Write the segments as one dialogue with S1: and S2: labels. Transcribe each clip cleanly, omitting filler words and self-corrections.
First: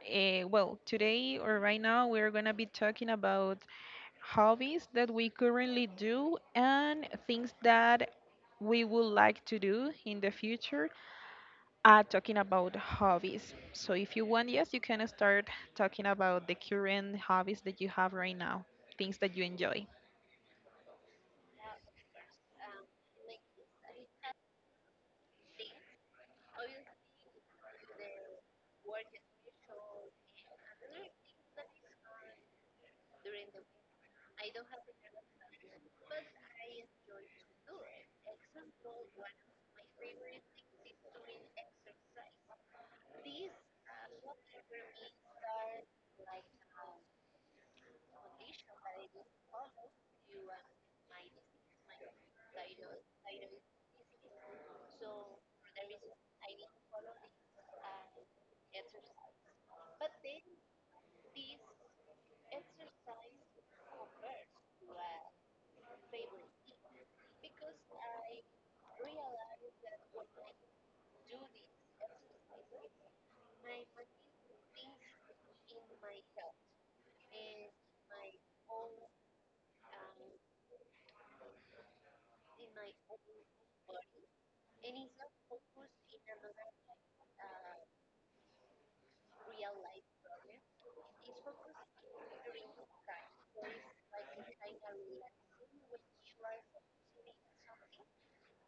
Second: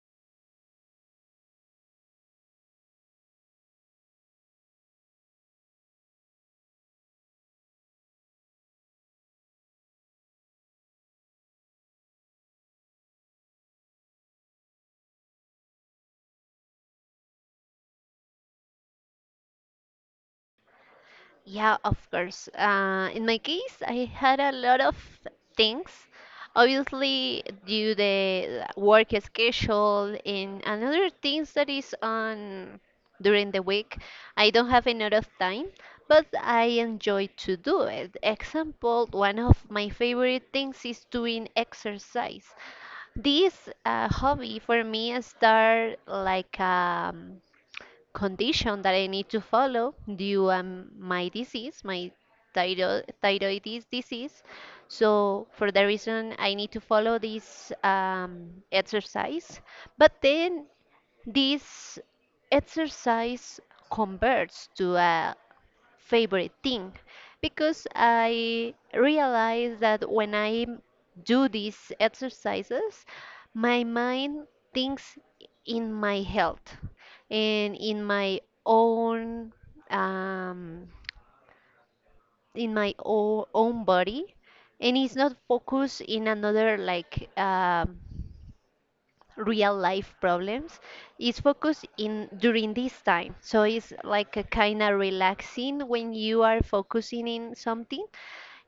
S1: uh, well today, or right now, we're gonna be talking about hobbies that we currently do and things that we would like to do in the future. Talking about hobbies. So if you want, yes, you can start talking about the current hobbies that you have right now, things that you enjoy.
S2: Yeah, of course. In my case, I had a lot of things. Obviously, due the work schedule and another things that is on during the week, I don't have a lot of time, but I enjoy to do it. Example, one of my favorite things is doing exercise. This hobby for me start like a condition that I need to follow due my disease, my thyroiditis disease. So for that reason, I need to follow this exercise. But then this exercise converts to a favorite thing because I realize that when I do these exercises, my mind thinks in my health and in my own um, in my o- own body, and it's not focused in another, like real life problems. It's focused in during this time, so it's like a kind of relaxing when you are focusing in something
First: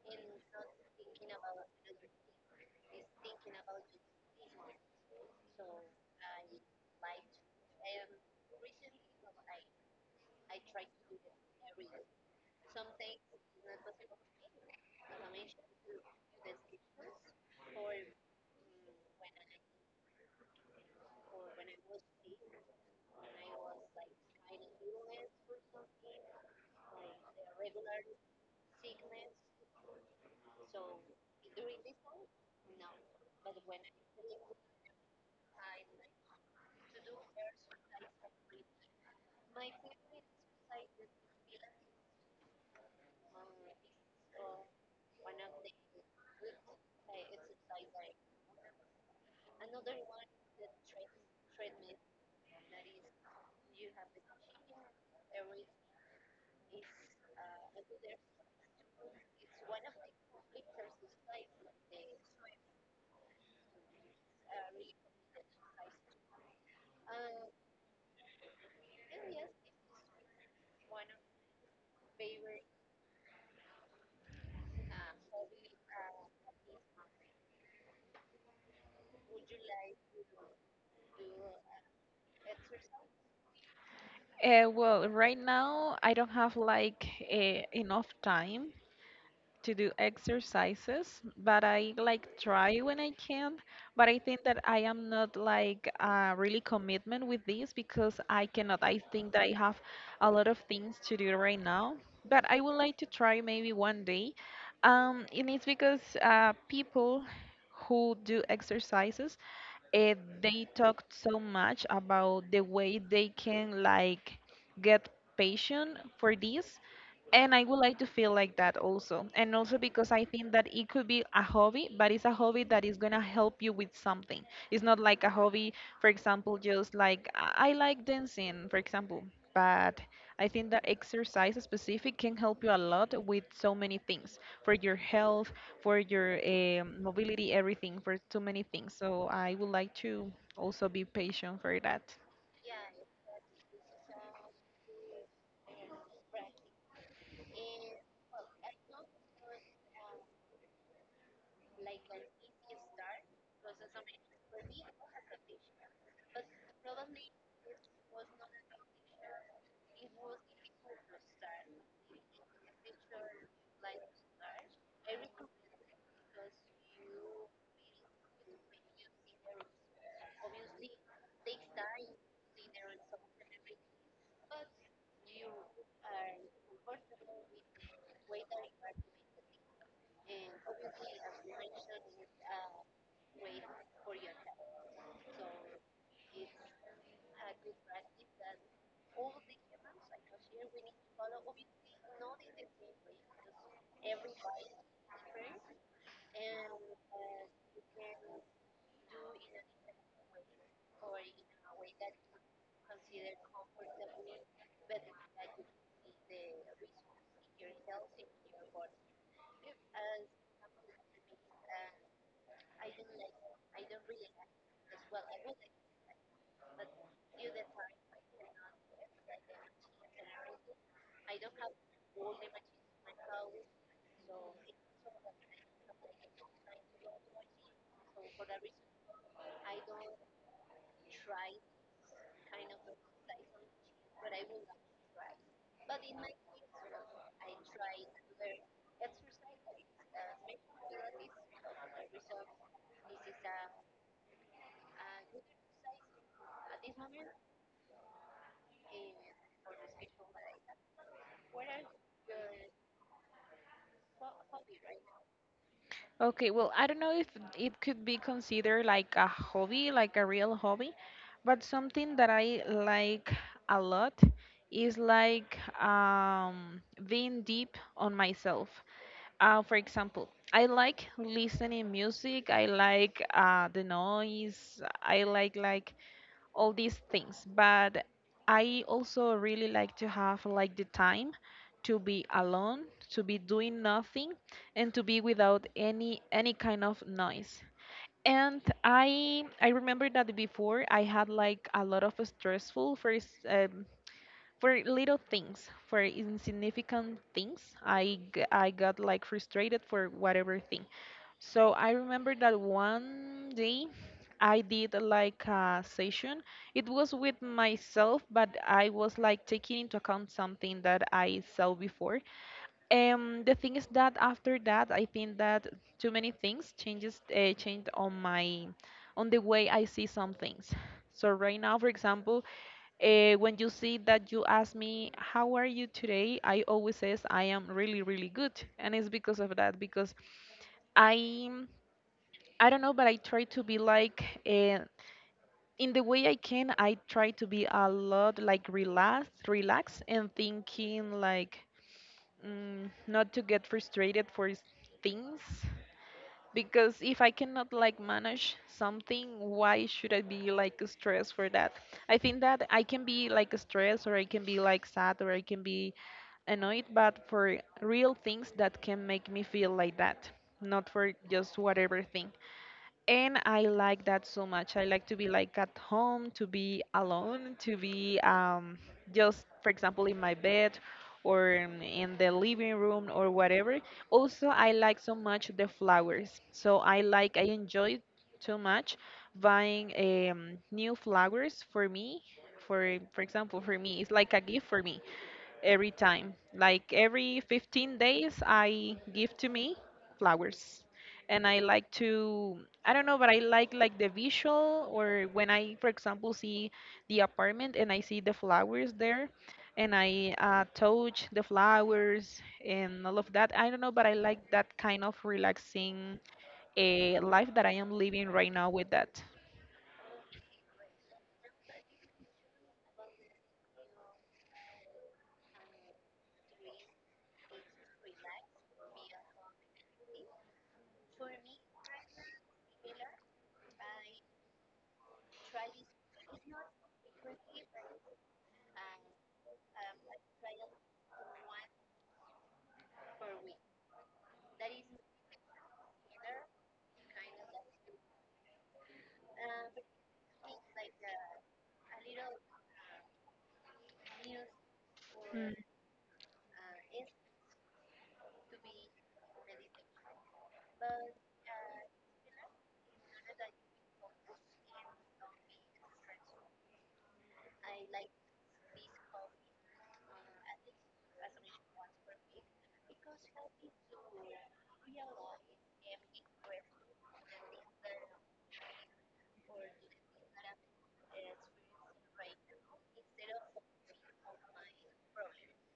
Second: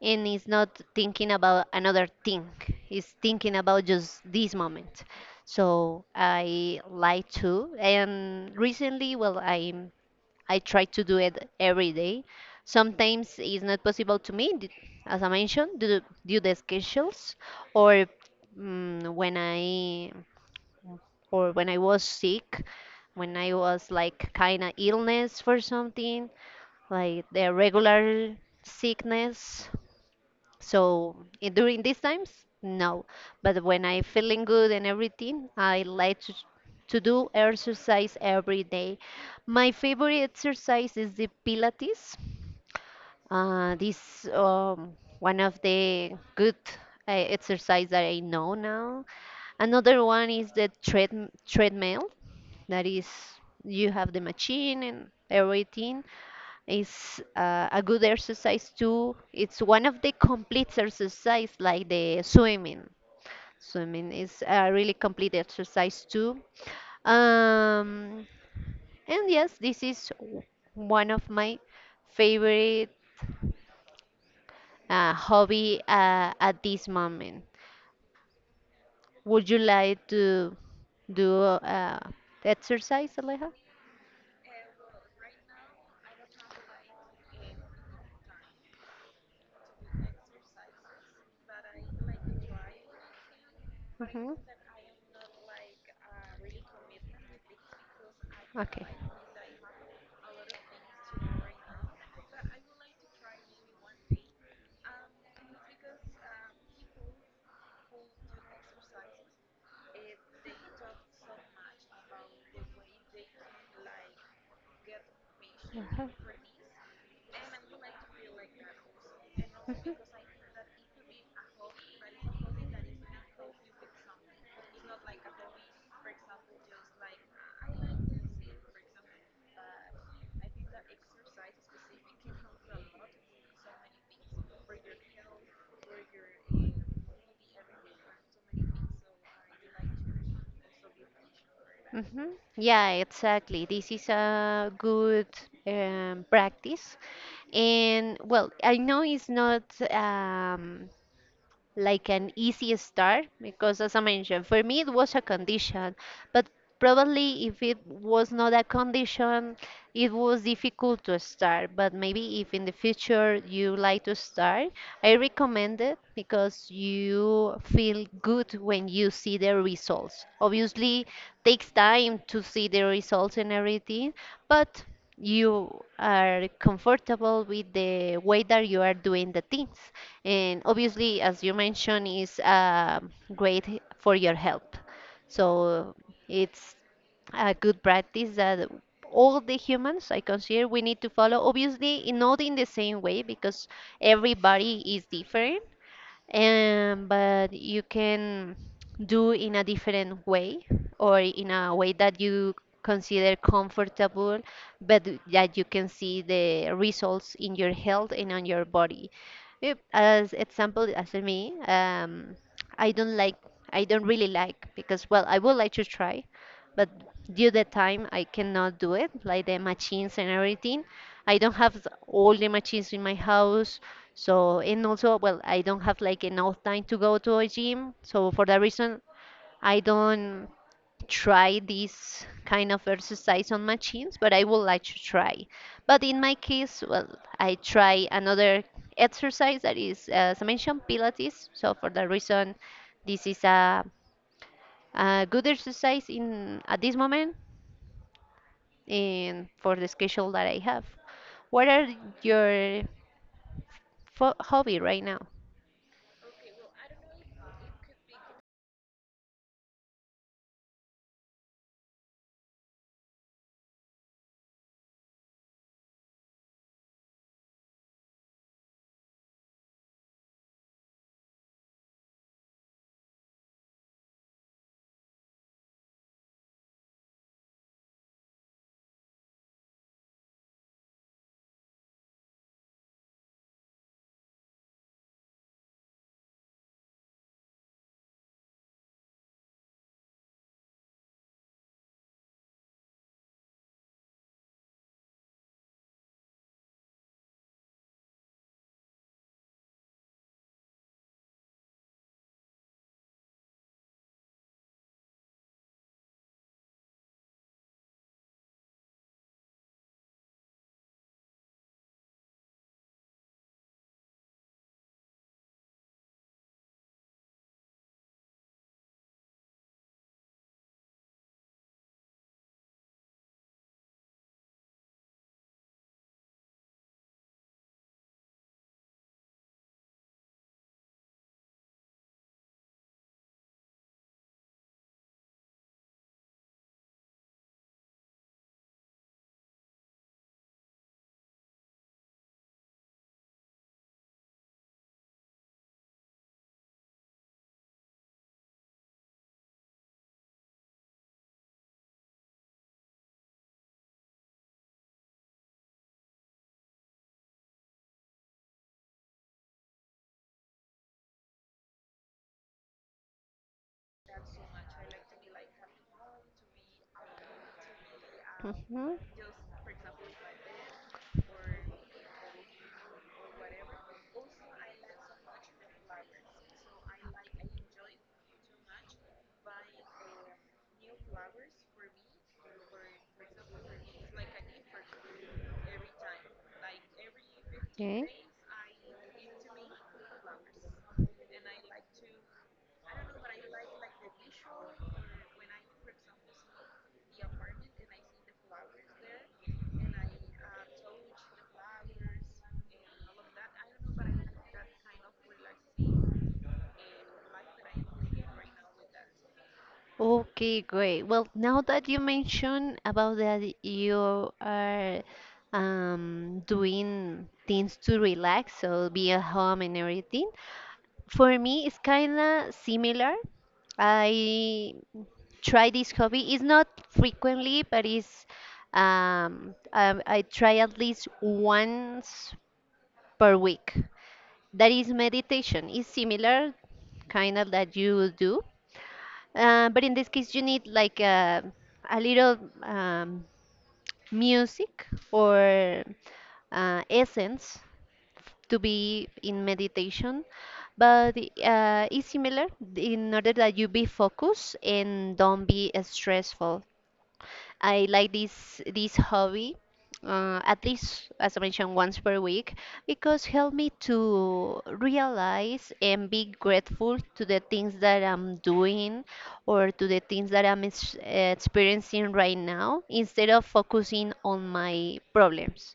S2: and it's not thinking about another thing. It's thinking about just this moment. So I like to. And recently, well, I try to do it every day. Sometimes it's not possible to me as I mentioned due the schedules. Or mm, when i when I was sick, when I was like kind of illness for something, like the regular sickness. So during these times, no. But when I feeling good and everything, I like to do exercise every day. My favorite exercise is the Pilates. This One of the good exercise that I know now. Another one is the treadmill. That is, you have the machine and everything. It's a good exercise too. It's one of the complete exercise like the swimming. Swimming is a really complete exercise too. Um, and yes, this is one of my favorite hobby at this moment. Would you like to do uh, exercise, Aleja?
S1: Well, right now I don't have like enough time to do exercises, but I like try when I can. But I
S2: Mhm. Okay.
S1: think that I am not like really commitment with this because I cannot. I think that I have a lot of things to do right now, but I would like to try maybe one day. And it's because people who do exercises, uh, they talk so much about the way they can like get patient for this, and I would like to feel like that also. And also because I think that it could be a hobby, but it's a hobby that is going to help you with something. It's not like a hobby, for example, just like I like dancing, for example, but I think that exercise specific can help you a lot with so many things for your health, for your mobility, everything, for too many things. So I would like to also be patient for that.
S2: Yeah, exactly. This is a good practice. And well, I know it's not um, like an easy start, because as I mentioned, for me it was a condition, but probably if it was not a condition, it was difficult to start. But maybe if in the future you like to start, I recommend it because you feel good when you see the results. Obviously takes time to see the results and everything, but you are comfortable with the way that you are doing the things. And obviously, as you mentioned, is great for your health. So it's a good practice that all the humans I consider we need to follow. Obviously, not in the same way because everybody is different, but you can do in a different way or in a way that you consider comfortable, but that you can see the results in your health and on your body. Yep, as example, as for me, I don't like, I don't really like, because well, I would like to try, but due the time I cannot do it, like the machines and everything. I don't have all the machines in my house. So, and also, well, I don't have like enough time to go to a gym. So, for that reason, I don't try this kind of exercise on machines, but I would like to try. But in my case, well, I try another exercise that is, as I mentioned, Pilates. So, for that reason, this is a good exercise in at this moment and for the schedule that I have. What are your hobby right now?
S1: Okay, well, I don't know if it could be considered like a hobby, like a real hobby, but something that I like a lot is like being deep on myself. For example, I like listening music. I like the noise. I like all these things, but I also really like to have like the time to be alone, to be doing nothing, and to be without any kind of noise. And I remember that before I had like a lot of stressful first, for little things, for insignificant things, I got like frustrated for whatever thing. So I remember that one day I did like a session. It was with myself, but I was like taking into account something that I saw before. The thing is that after that, I think that too many things changes changed on my on the way I see some things. So right now, for example, when you see that you ask me, "How are you today?" I always says I am really, really good. And it's because of that, because I I don't know, but I try to be like in the way I can. I try to be a lot like relaxed, relaxed, and thinking like not to get frustrated for things, because if I cannot like manage something, why should I be like stressed for that? I think that I can be like stressed, or I can be like sad, or I can be annoyed, but for real things that can make me feel like that, not for just whatever thing. And I like that so much. I like to be like at home, to be alone, to be just, for example, in my bed or in the living room or whatever. Also, I like so much the flowers. So I like, I enjoy too much buying new flowers for me. For example, for me, it's like a gift for me every time. Like every 15
S2: Mhm.
S1: days, I give to me flowers. And I like to, I don't know, but I like the visual or when I, for example, see the apartment and I see the flowers there, and I touch the flowers and all of that. I don't know, but I like that kind of relaxing life that I am living right now with that.
S2: Okay, great. Well, now that you mentioned about that you are doing things to relax, so be at home and everything, for me it's kind of similar. I try this hobby. It's not frequently, but it's I try at least once per week. That is meditation. It's similar, kind of that you do. But in this case, you need like a little um, music
S1: Mm,
S2: or essence to be in meditation. But it's similar in order that you be focused and don't be stressful. I like this hobby at least, as I mentioned, once per week, because help me to realize and be grateful to the things that I'm doing or to the things that I'm experiencing right now, instead of focusing on my problems.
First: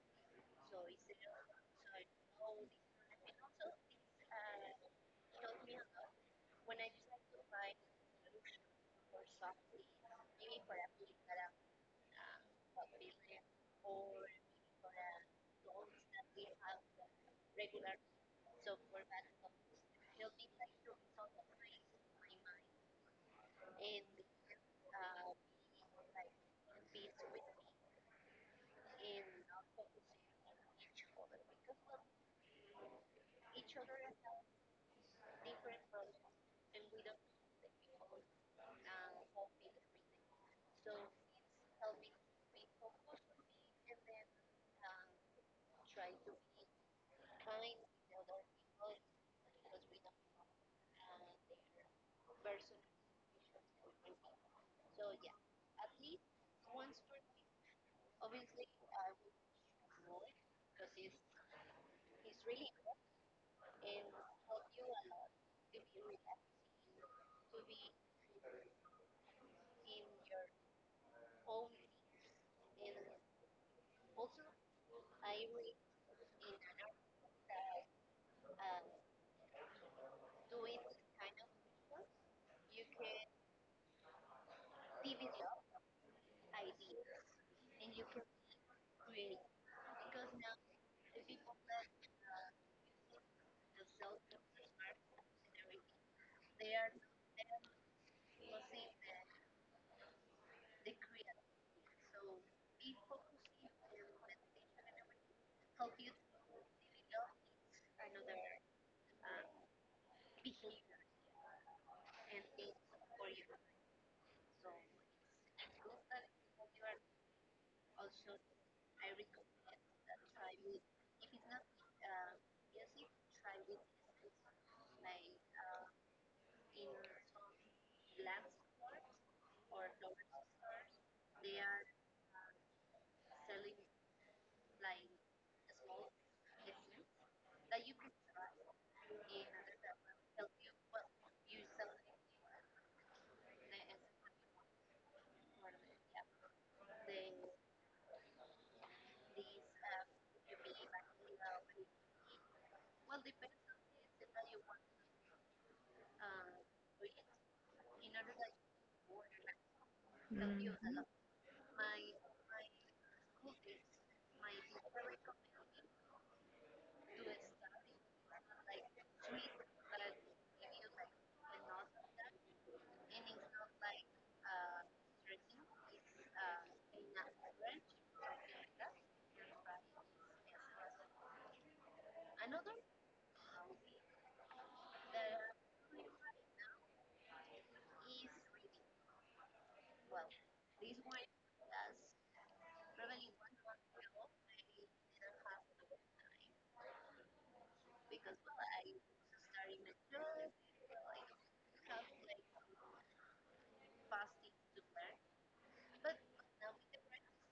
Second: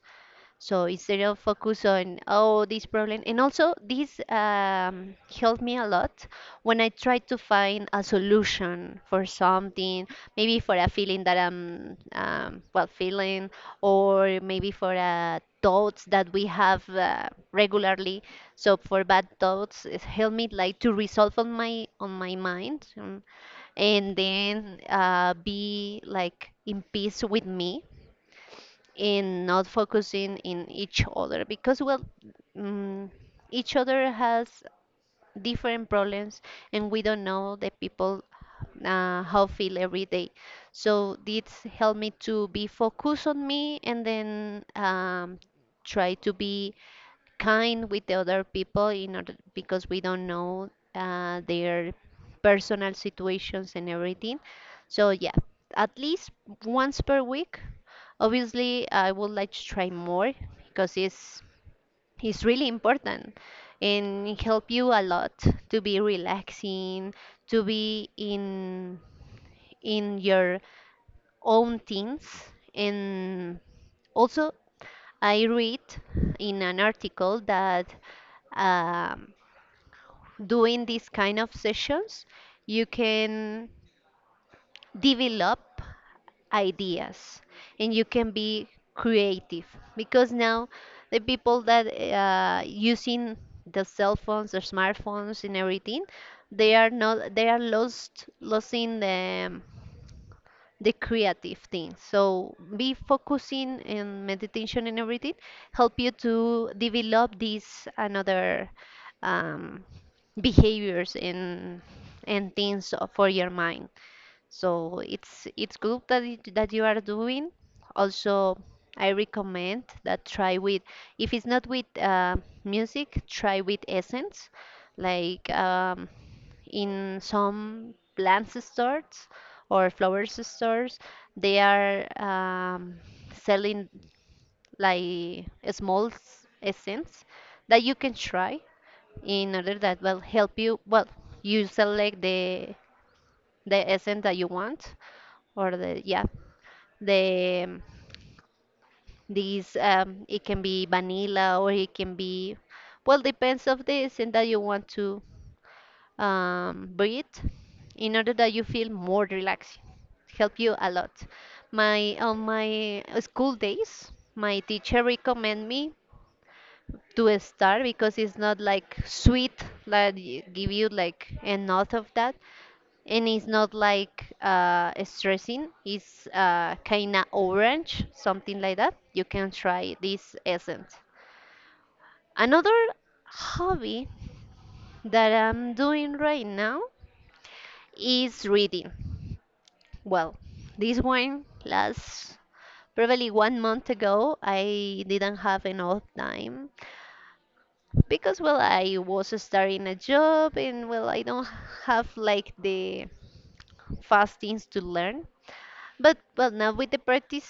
S2: So instead of focus on, oh, this problem, and also this helped me a lot when I try to find a solution for something, maybe for a feeling that I'm well feeling, or maybe for a thoughts that we have regularly. So for bad thoughts, it helped me like to resolve on my mind, and then be like in peace with me in not focusing in each other, because well mm each other has different problems and we don't know the people how feel every day. So this helped me to be focused on me, and then try to be kind with the other people in order, because we don't know their personal situations and everything. So yeah, at least once per week. Obviously, I would like to try more because it's really important and it help you a lot to be relaxing, to be in your own things. And also I read in an article that um, doing these kind of sessions you can develop ideas and you can be creative because now the people that using the cell phones, the smartphones and everything, they are not they are lost losing the creative thing. So be focusing in meditation and everything help you to develop this another um, behaviors and things for your mind. So it's good that that you are doing. Also, I recommend that try with, if it's not with music, try with essence, like in some plants stores or flowers stores. They are selling like a small essence that you can try in order that will help you. Well, you select the essence that you want, or the, yeah, the these it can be vanilla or it can be, well, depends of the essence that you want to breathe in order that you feel more relaxed. Help you a
S1: mhm,
S2: lot. My On my school days, my teacher recommend me to start, because it's not like sweet like give you like enough of that, and it's not like stressing. It's kinda orange, something like that. You can try this essence. Another hobby that I'm doing right now is reading. Well, this one last probably 1 month ago I didn't have enough time, because well I was starting a job and well I don't have like the fast things to learn. But well, now with the practice,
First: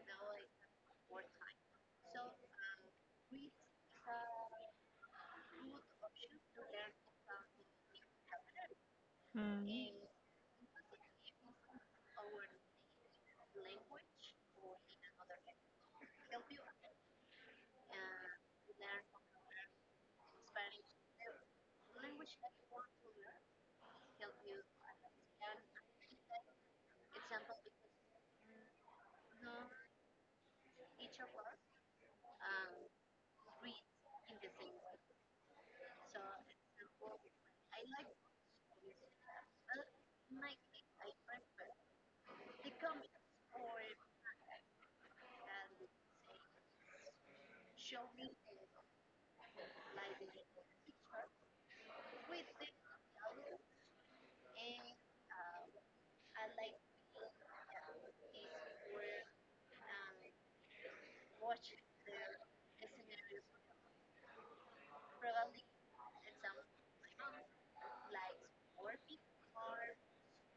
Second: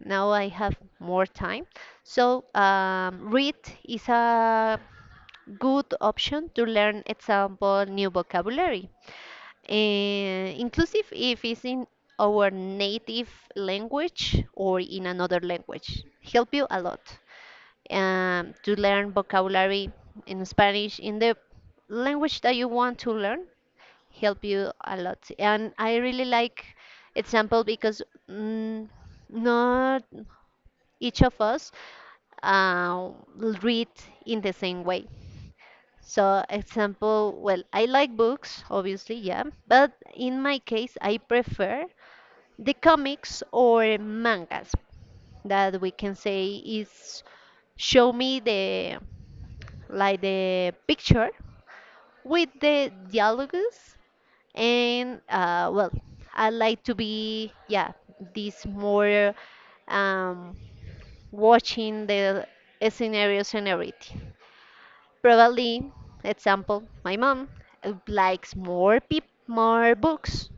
S2: now I have more time. So read is a good option to learn, example, new vocabulary.
S1: mm,
S2: Inclusive if it's in our native language or in another language, help you a lot to learn vocabulary in Spanish, in the language that you want to learn, help you a lot. And I really like example because mm, not each of us uh, read in the same way. So, example, well, I like books, obviously, yeah, but in my case, I prefer the comics or mangas, that we can say, is show me the, like, the picture with the dialogues. And well, I like to be, yeah, this more um, watching the scenarios and everything. Probably, example, my mom likes more books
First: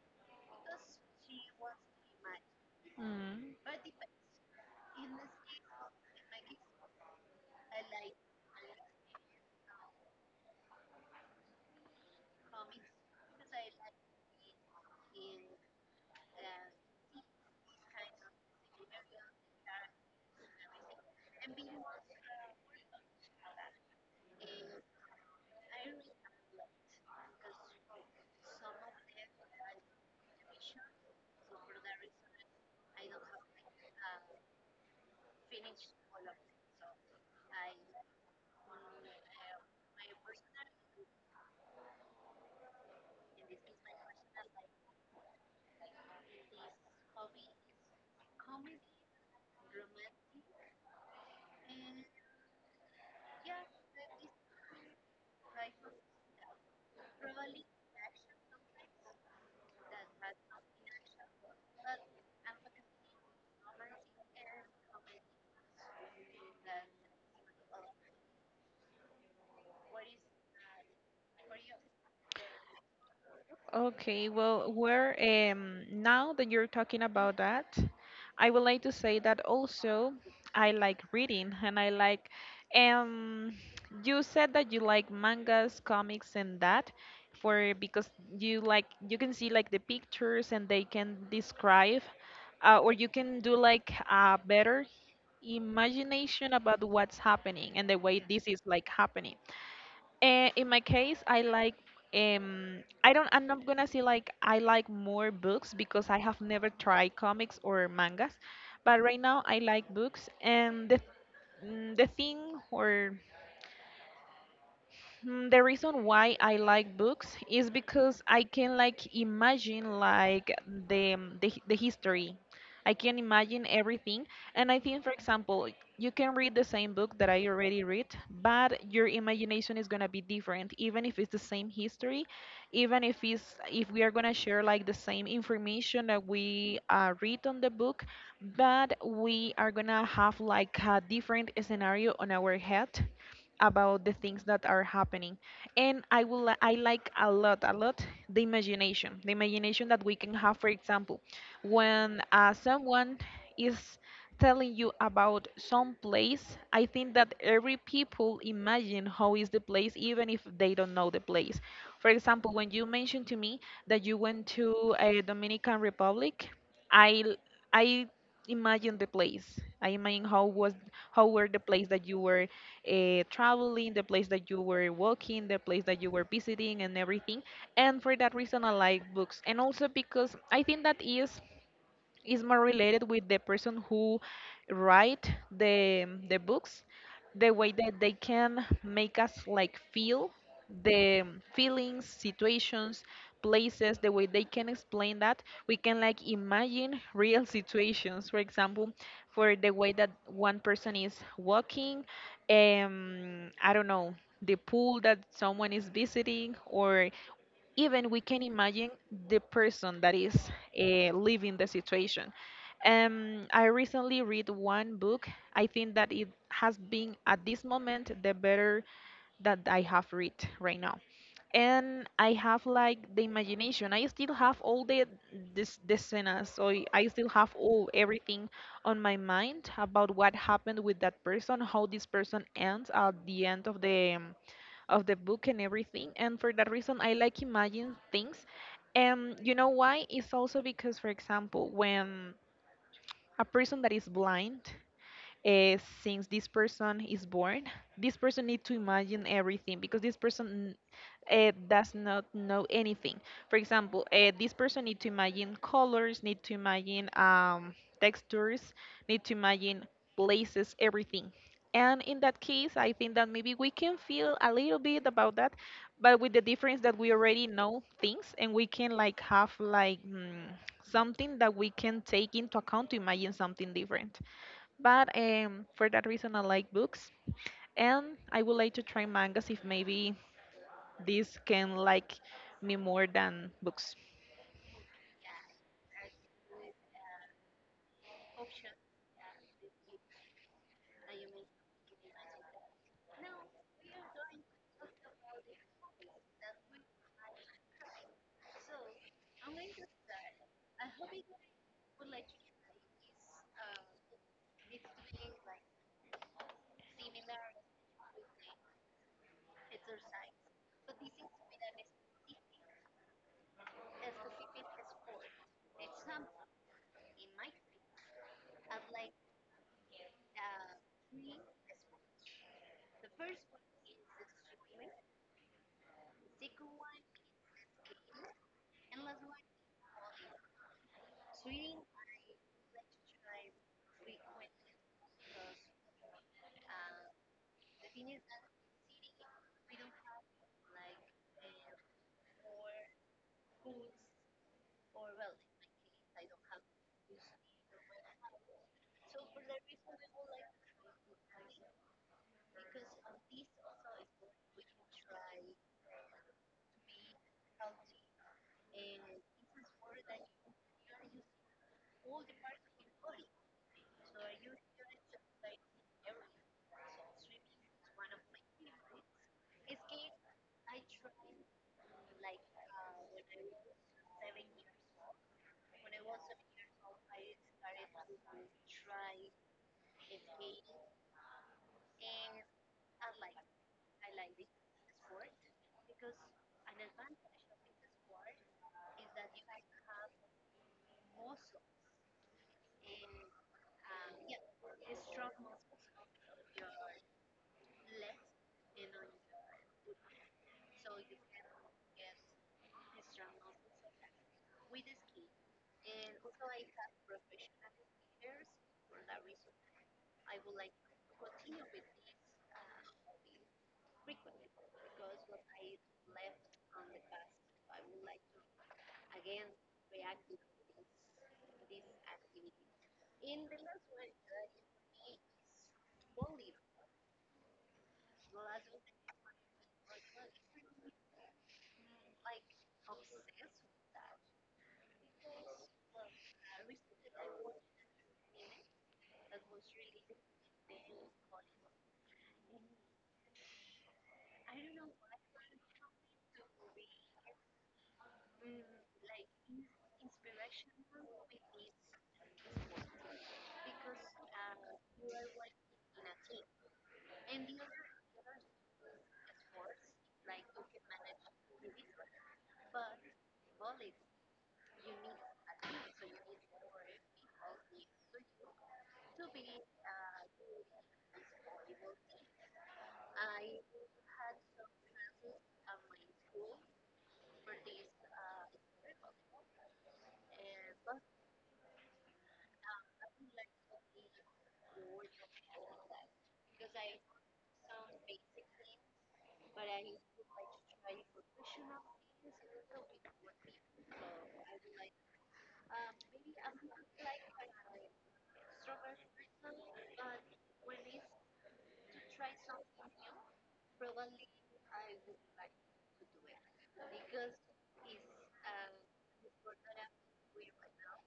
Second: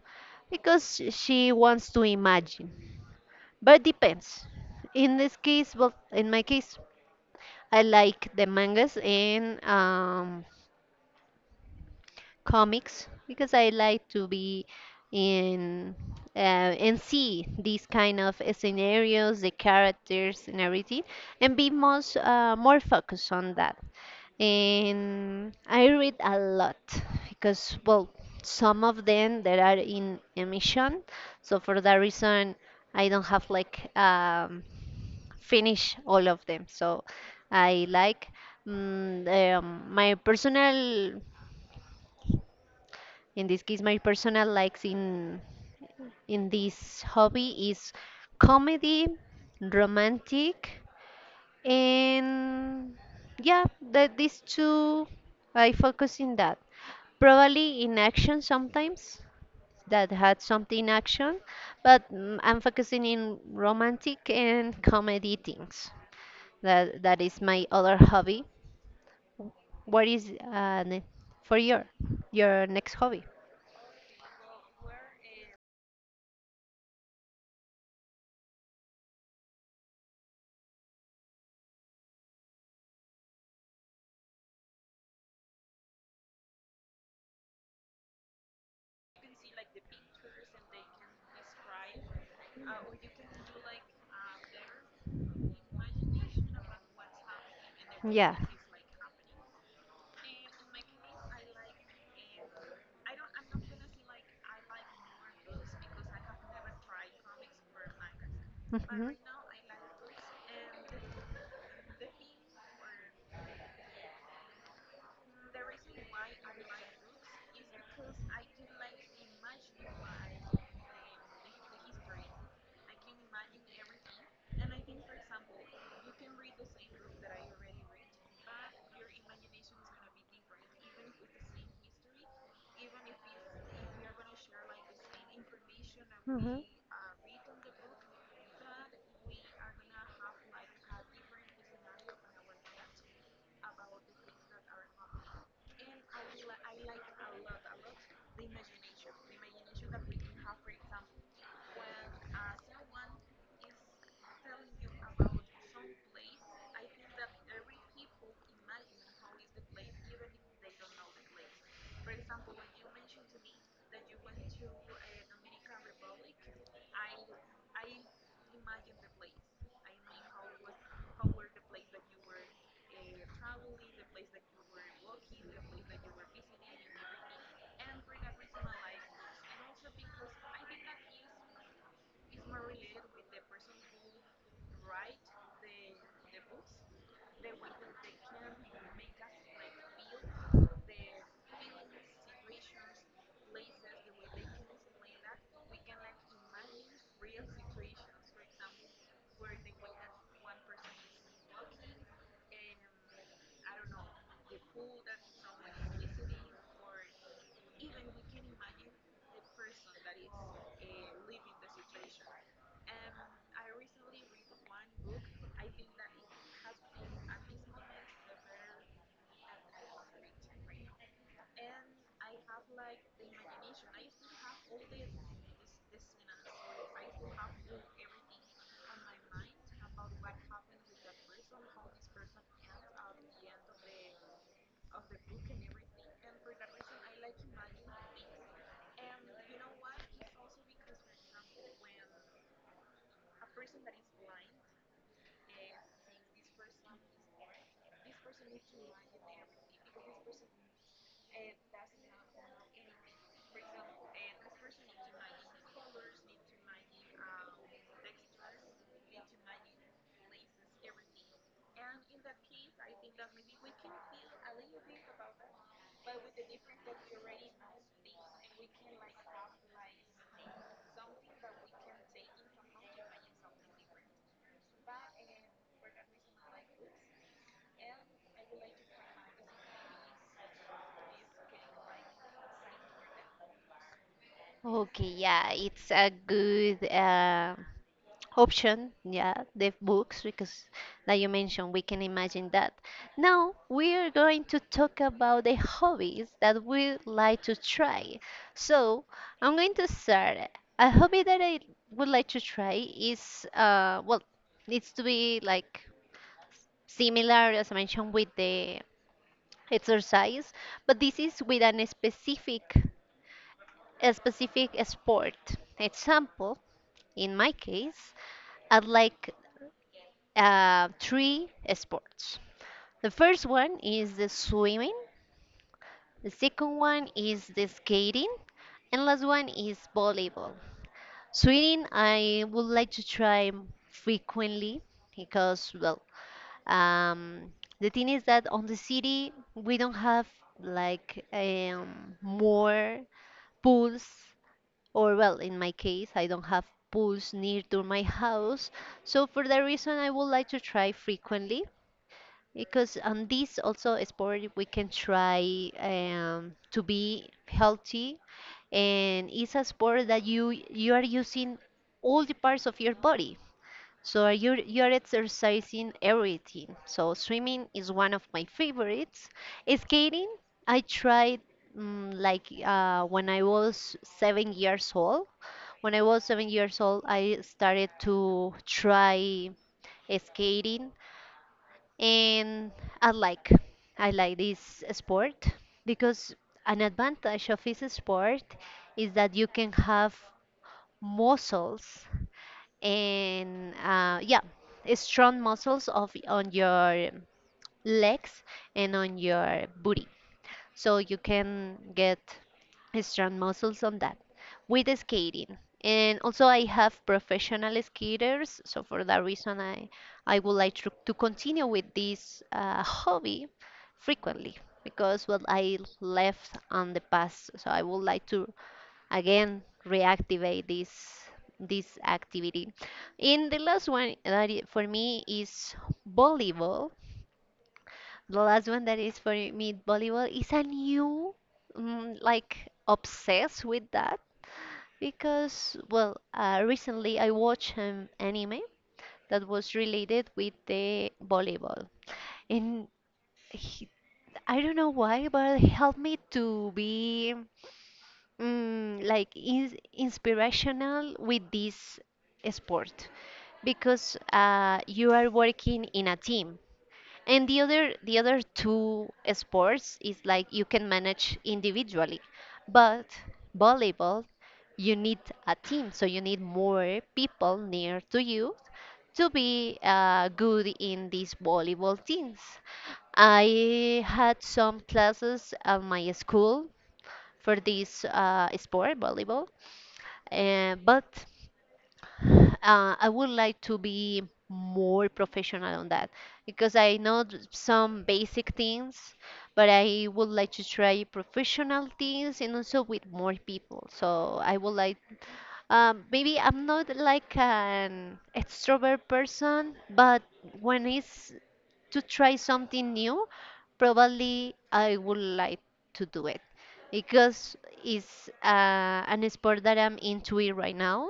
S2: because she wants to imagine.
S1: mm.
S2: But depends, in this case, well, in my case, I like the mangas and comics, because I like to be in and see these kind of scenarios, the characters and everything, and be most more focused on that. And I read a lot because, well, some of them that are in emission, so for that reason I don't have like finish all of them. So I like mm, my personal, in this case, my personal likes in this hobby is comedy, romantic, and yeah, that these two I focus in that, probably in action sometimes that had something action, but I'm focusing in romantic and comedy things. That is my other hobby. What is for your next hobby?
S1: Okay, well, where now that you're talking about that, I would like to say that also I like reading, and I like um you said that you like mangas, comics, and that for because you like you can see like the pictures and they can describe, or you can do like a better imagination about what's happening and the way this is like happening. In my case, I like I don't I'm not gonna say like I like more books because I have never tried comics or mangas,
S2: But
S1: but right now I like books and the the thing or Mm, the reason why I like books is because I can like imagine like the history. I can imagine everything, and I think, for example, you can read the same book that I already read, but your imagination is gonna be different, even if it's the same history, even if it's if we are gonna share like the same information that
S2: hmm
S1: we read on the book, but we are gonna have like a different scenario on our head about the things that are happening. And I will li- I like a lot, a lot, the imagination, the imagination that we can have, for example, when someone is telling you about some place. I think that every people imagine how is the place, even if they don't know the place. For example, when you mentioned to me that you went to a Dominican Republic, i l- I imagine the place, I imagine how was how were the place that you were traveling, the place that you were walking, the place that you were visiting, and everything. And for that reason, I like books. And also because I think that is more related with the person who write the books, the way that they can make us like feel the feelings, situations, places, the way they can explain that we can like imagine real situations, for example, for the way that one person is walking, I don't know, the pool that someone is visiting, or even we can imagine the person that is living the situation. I recently read one book. I think that it has been at this moment the better that I have read right now. And I have like the imagination. I still have all the this the scenes, so I still have all everything on my mind about what happened with that person, how this person ends at the end of the book and everything. And for that reason, I like imagine things. And you know why? It's also because, for example, when a person that is blind uh, since this person is born, this person needs to imagine everything because this person does not know anything. For example, this person need to imagine colors, need to imagine textures, need to imagine places, everything. And in that case, I think that maybe we can feel a little bit about that, but with the difference that we already know things and we can like have like something that we can take into account to imagine something different. But for that reason, I like books, and I would like to try mangas if maybe this can like me more than books.
S2: okay, yeah, it's a good option, yeah, the books because like you mentioned we can imagine that. Now we are going to talk about the hobbies that we like to try. So I'm going to start. A hobby that I would like to try is, well, needs to be like similar as I mentioned with the exercise, but this is with an specific a specific sport. Example, in my case, I like three sports. The first one is the swimming, the second one is the skating, and last one is volleyball. Swimming, I would like to try frequently because, um, the thing is that on the city we don't have like more pools, or well, in my case, I don't have pools near to my house. So for that reason, I would like to try frequently. Because on this also sport we can try to be healthy, and it's a sport that you are using all the parts of your body. So you're exercising everything. So swimming is one of my favorites. Skating, I tried when I was 7 years old. When I was 7 years old, I started to try skating and I like I like this sport because an advantage of this sport is that you can have muscles and strong muscles of on your legs and on your booty. So you can get strong muscles on that with the skating. And also I have professional skaters, so for that reason I would like to continue with this hobby frequently because what I left on the past. So I would like to again reactivate this activity. And the last one that for me is volleyball. The last one that is for me volleyball is a new mm, like obsessed with that, because recently I watched an anime that was related with the volleyball. And he, I don't know why, but it helped me to be inspirational with this sport, because you are working in a team, and the other two sports is like you can manage individually, but volleyball, you need a team, so you need more people near to you to be good in these volleyball teams. I had some classes at my school for this sport, volleyball. But I would like to be more professional on that, because I know some basic things, but I would like to try professional things and also with more people. So I would like, maybe I'm not like an extrovert person, but when it's to try something new, probably I would like to do it because it's an sport that I'm into it right now,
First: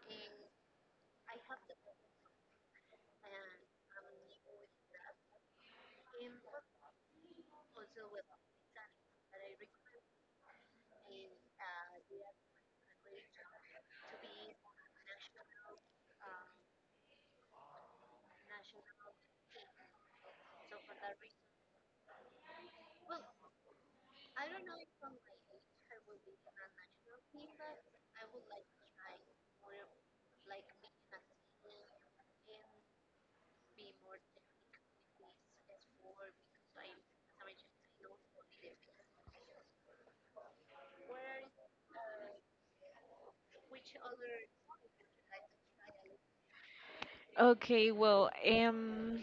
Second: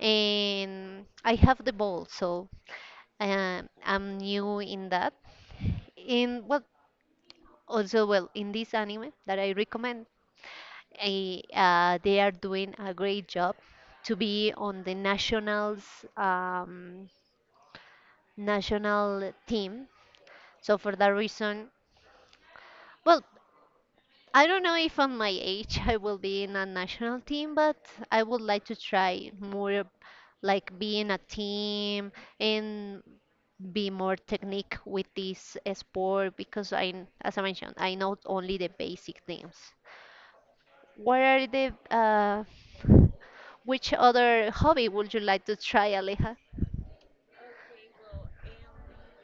S2: and I have the ball. So I'm new in that. In well, also well in this anime that I recommend, they are doing a great job to be on the nationals, um, national team. So for that reason, well, I don't know if on my age I will be in a national team, but I would like to try more like be in a team and be more technique with this sport because as I mentioned, I know only the basic things. What are the which other hobby would you like to try, Aleja?
S1: Okay, well,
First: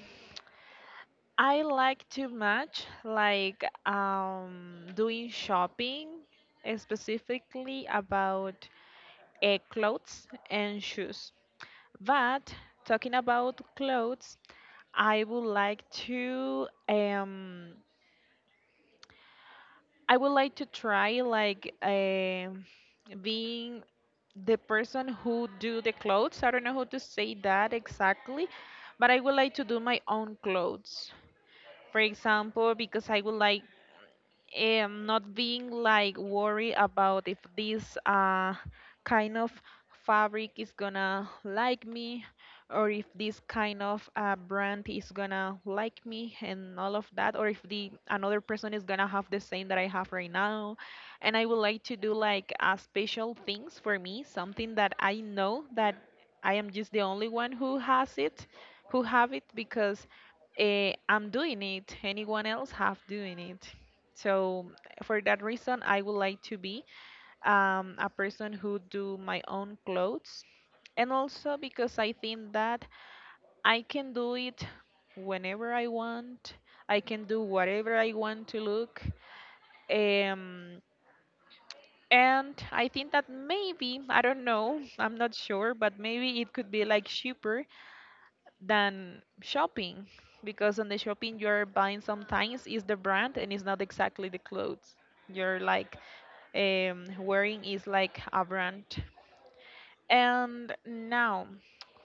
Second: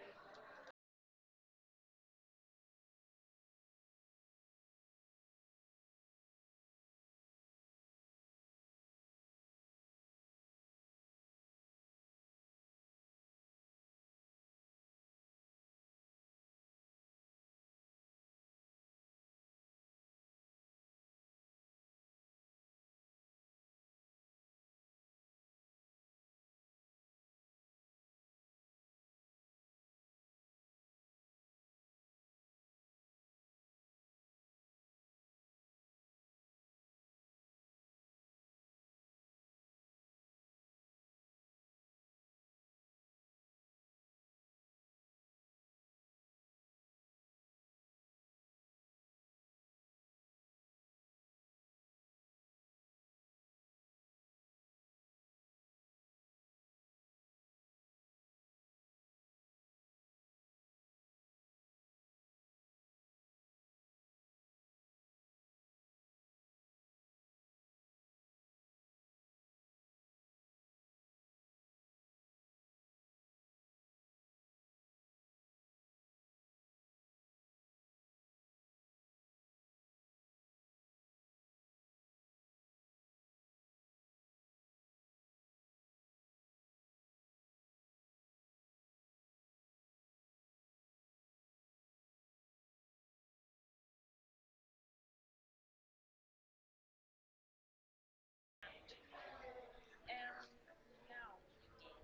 S1: I like too much like doing shopping, specifically about clothes and shoes. But talking about clothes, I would like to I would like to try like being the person who do the clothes. I don't know how to say that exactly, but I would like to do my own clothes. For example, because I would like not being like worried about if this kind of fabric is gonna like me, or if this kind of brand is gonna like me and all of that, or if the another person is gonna have the same that I have right now. And I would like to do like special things for me, something that I know that I am just the only one who has it, who have it, because I'm doing it anyone else have doing it. So for that reason, I would like to be a person who do my own clothes, and also because I think that I can do it whenever I want. I can do whatever I want to look. Um, and I think that maybe, I don't know, I'm not sure, but maybe it could be like cheaper than shopping, because on the shopping you're buying sometimes is the brand and it's not exactly the clothes. You're like wearing is like a brand. And now,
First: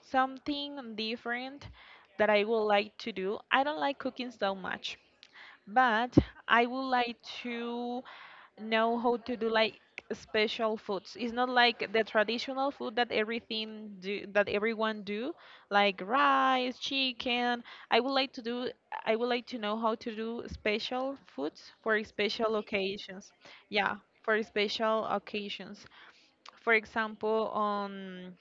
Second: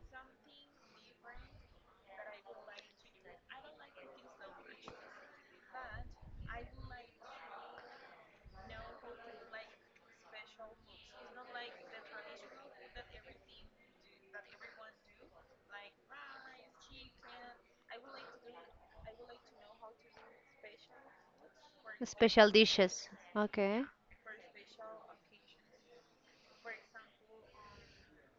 S1: something different that I would like to do. I don't like cooking so much, but I would like to know how to do like special foods. It's not like the traditional food that everything do that everyone do, like rice, chicken. I would like to do I would like to know how to do special foods for
S2: Special
S1: special
S2: dishes.
S1: occasions.
S2: Okay.
S1: Yeah, for special occasions. For example, on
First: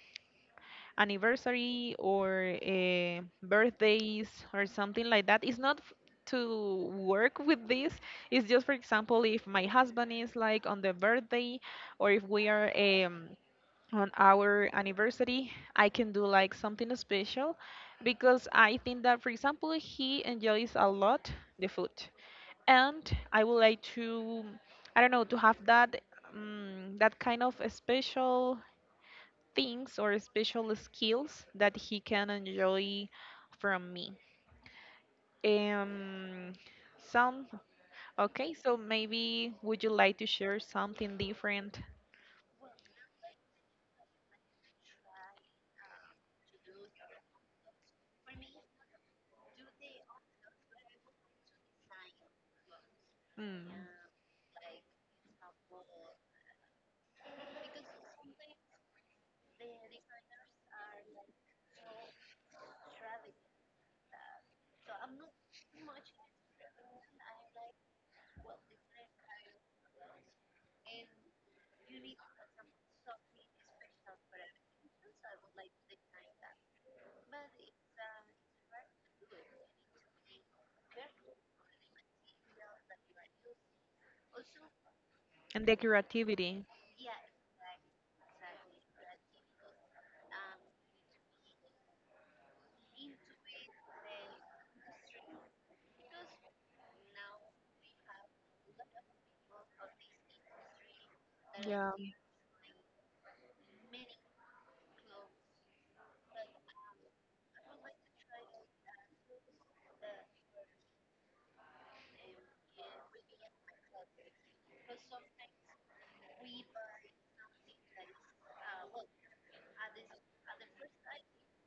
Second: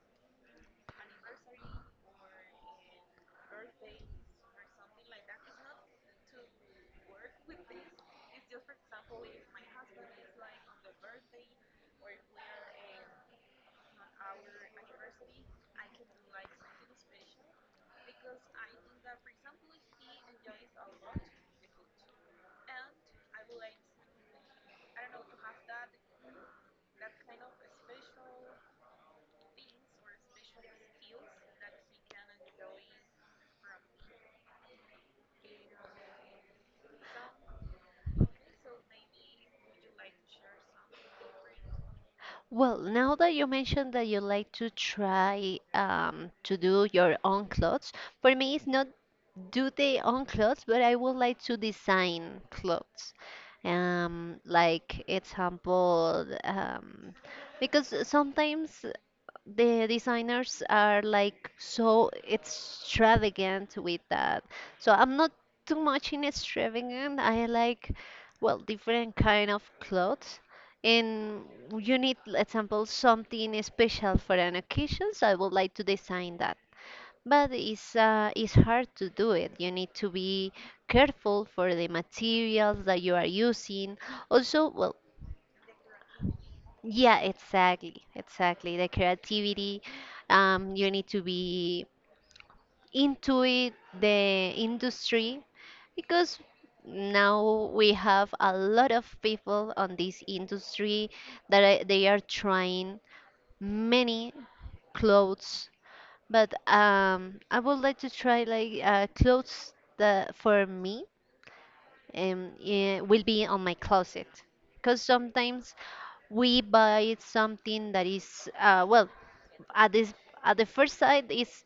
S1: anniversary or birthdays or something like that. It's not to work with this. It's just, for example, if my husband is like on the birthday, or if we are on our anniversary, I can do like something special because I think that, for example, he enjoys a lot the food. And I would like to, I don't know, to have that. That kind of a special things or special skills that he can enjoy from me. Um, some okay, so maybe would you like to share something different?
S2: Well, now that you mentioned that you like to try to do your own clothes, for me it's not do their own clothes, but I would like to design clothes.
S1: Mm.
S2: Like example, because sometimes the designers are like so extravagant with that. So I'm not too much in extravagant. I like well different kind of clothes. And you need, example, something special for an occasion, so I would like to design that. But it's hard to do it. You need to be careful for the materials that you are using. Also, well,
S1: And the creativity.
S2: yeah, exactly, exactly. The creativity, you need to be into it, the industry, because now we have a lot of people on this industry that
S1: Yeah,
S2: they are trying many clothes. But I would like to try like clothes that for me, will be on my closet, because sometimes we buy something that is at this at the first sight it's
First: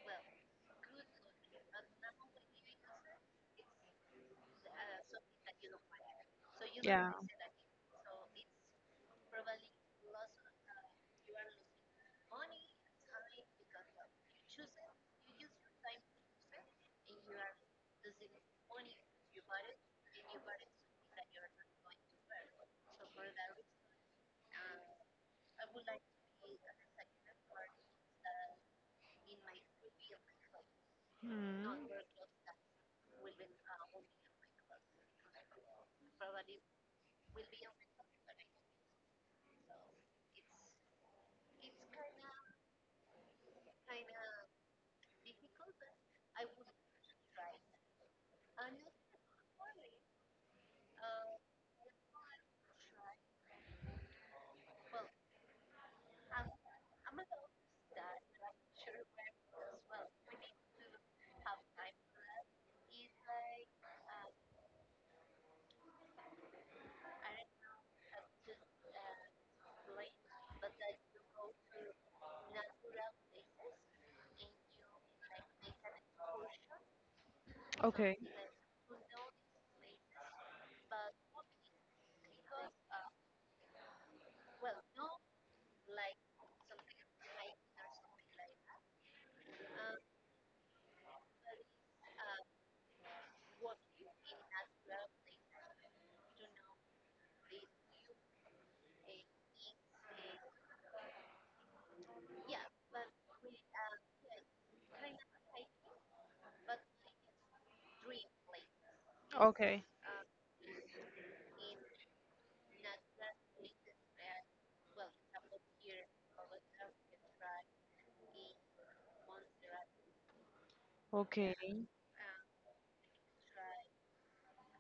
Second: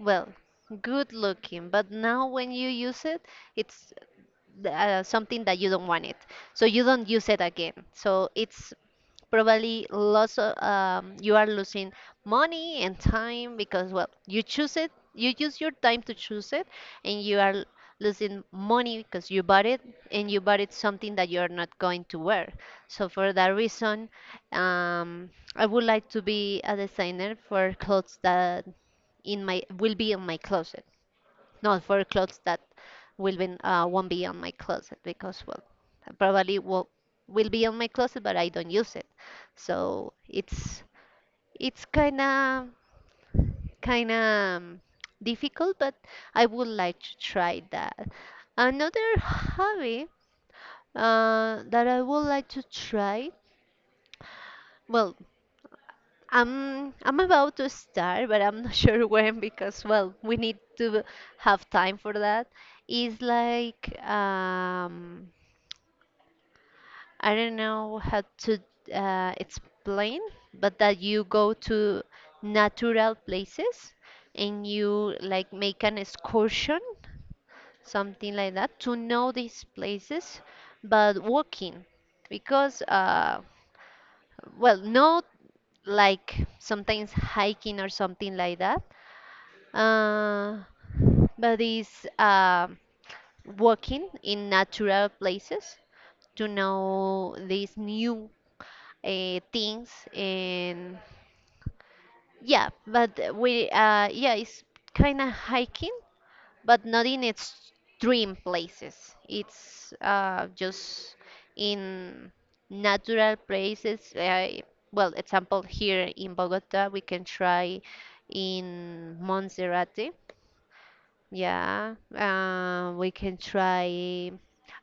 S2: well good looking, but now when you use it it's something that you don't want it, so you don't
S1: yeah.
S2: use it again. So it's probably lots of you are losing money and time, because well you choose it, you use your time to choose it, and you are losing money because you bought it, and you bought it something that you are not going to wear. So for that reason, um, I would like to be a designer for clothes that in my will be in my closet,
S1: Mm.
S2: not for clothes that will be won't be on my closet, because well probably will be on my closet but I don't use it. So it's it's kind of kind of difficult, but I would like to try that. Another hobby that I would like to try, well, I'm about to start but I'm not sure when, because well we need to have time for that. Is like I don't know how to explain, but that you go to natural places and you like make an excursion,
S1: Okay,
S2: something like that, to know these places, but walking, because well, not like sometimes hiking or something like that, uh, but it's walking in natural places to know these new things. And yeah, but we yeah, it's kind of hiking but not in extreme places.
S1: okay,
S2: It's just in natural places. Well example, here in Bogota we can try in Monserrate.
S1: okay,
S2: Yeah, we can try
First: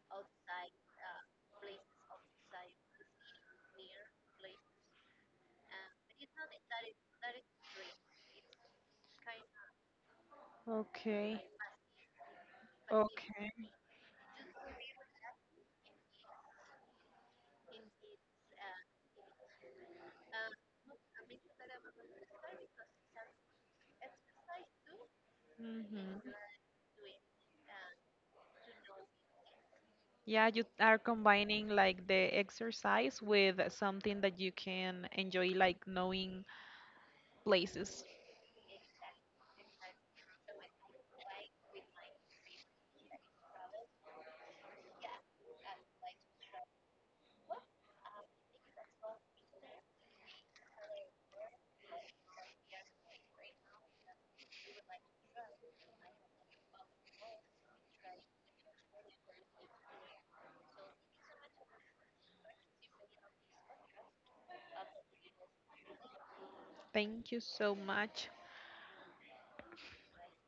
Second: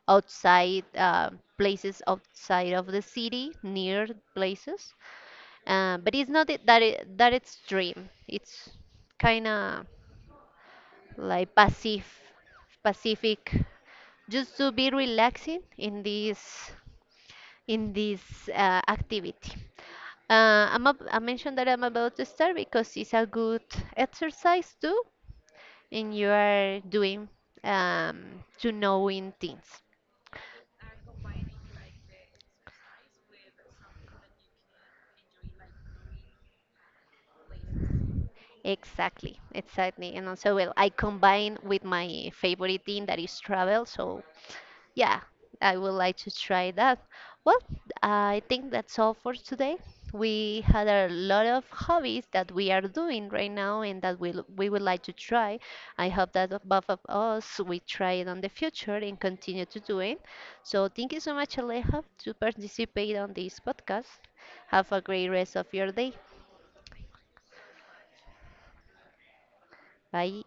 S2: outside places outside of the city, near places. But it's not it's dream. It's kind of
S1: okay,
S2: like passive, pacific,
S1: okay.
S2: just to be relaxing in this activity. I'm I mentioned that I'm about to start because it's a good exercise too, and
S1: Hmm.
S2: you are doing to knowing things.
S1: Yeah, you are combining like the exercise with something that you can enjoy, like knowing places.
S2: Exactly, exactly. And also, well, I combine with my favorite thing that is travel, so yeah, I would like to try that. Well, I think that's all for today. We had a lot of hobbies that we are doing right now and that we would like to try. I hope that the both of us we try it on the future and continue to do it. So thank you so much, Aleja, to participate on this podcast. Have a great rest of your day.
S1: Thank you so much.
S2: Bye.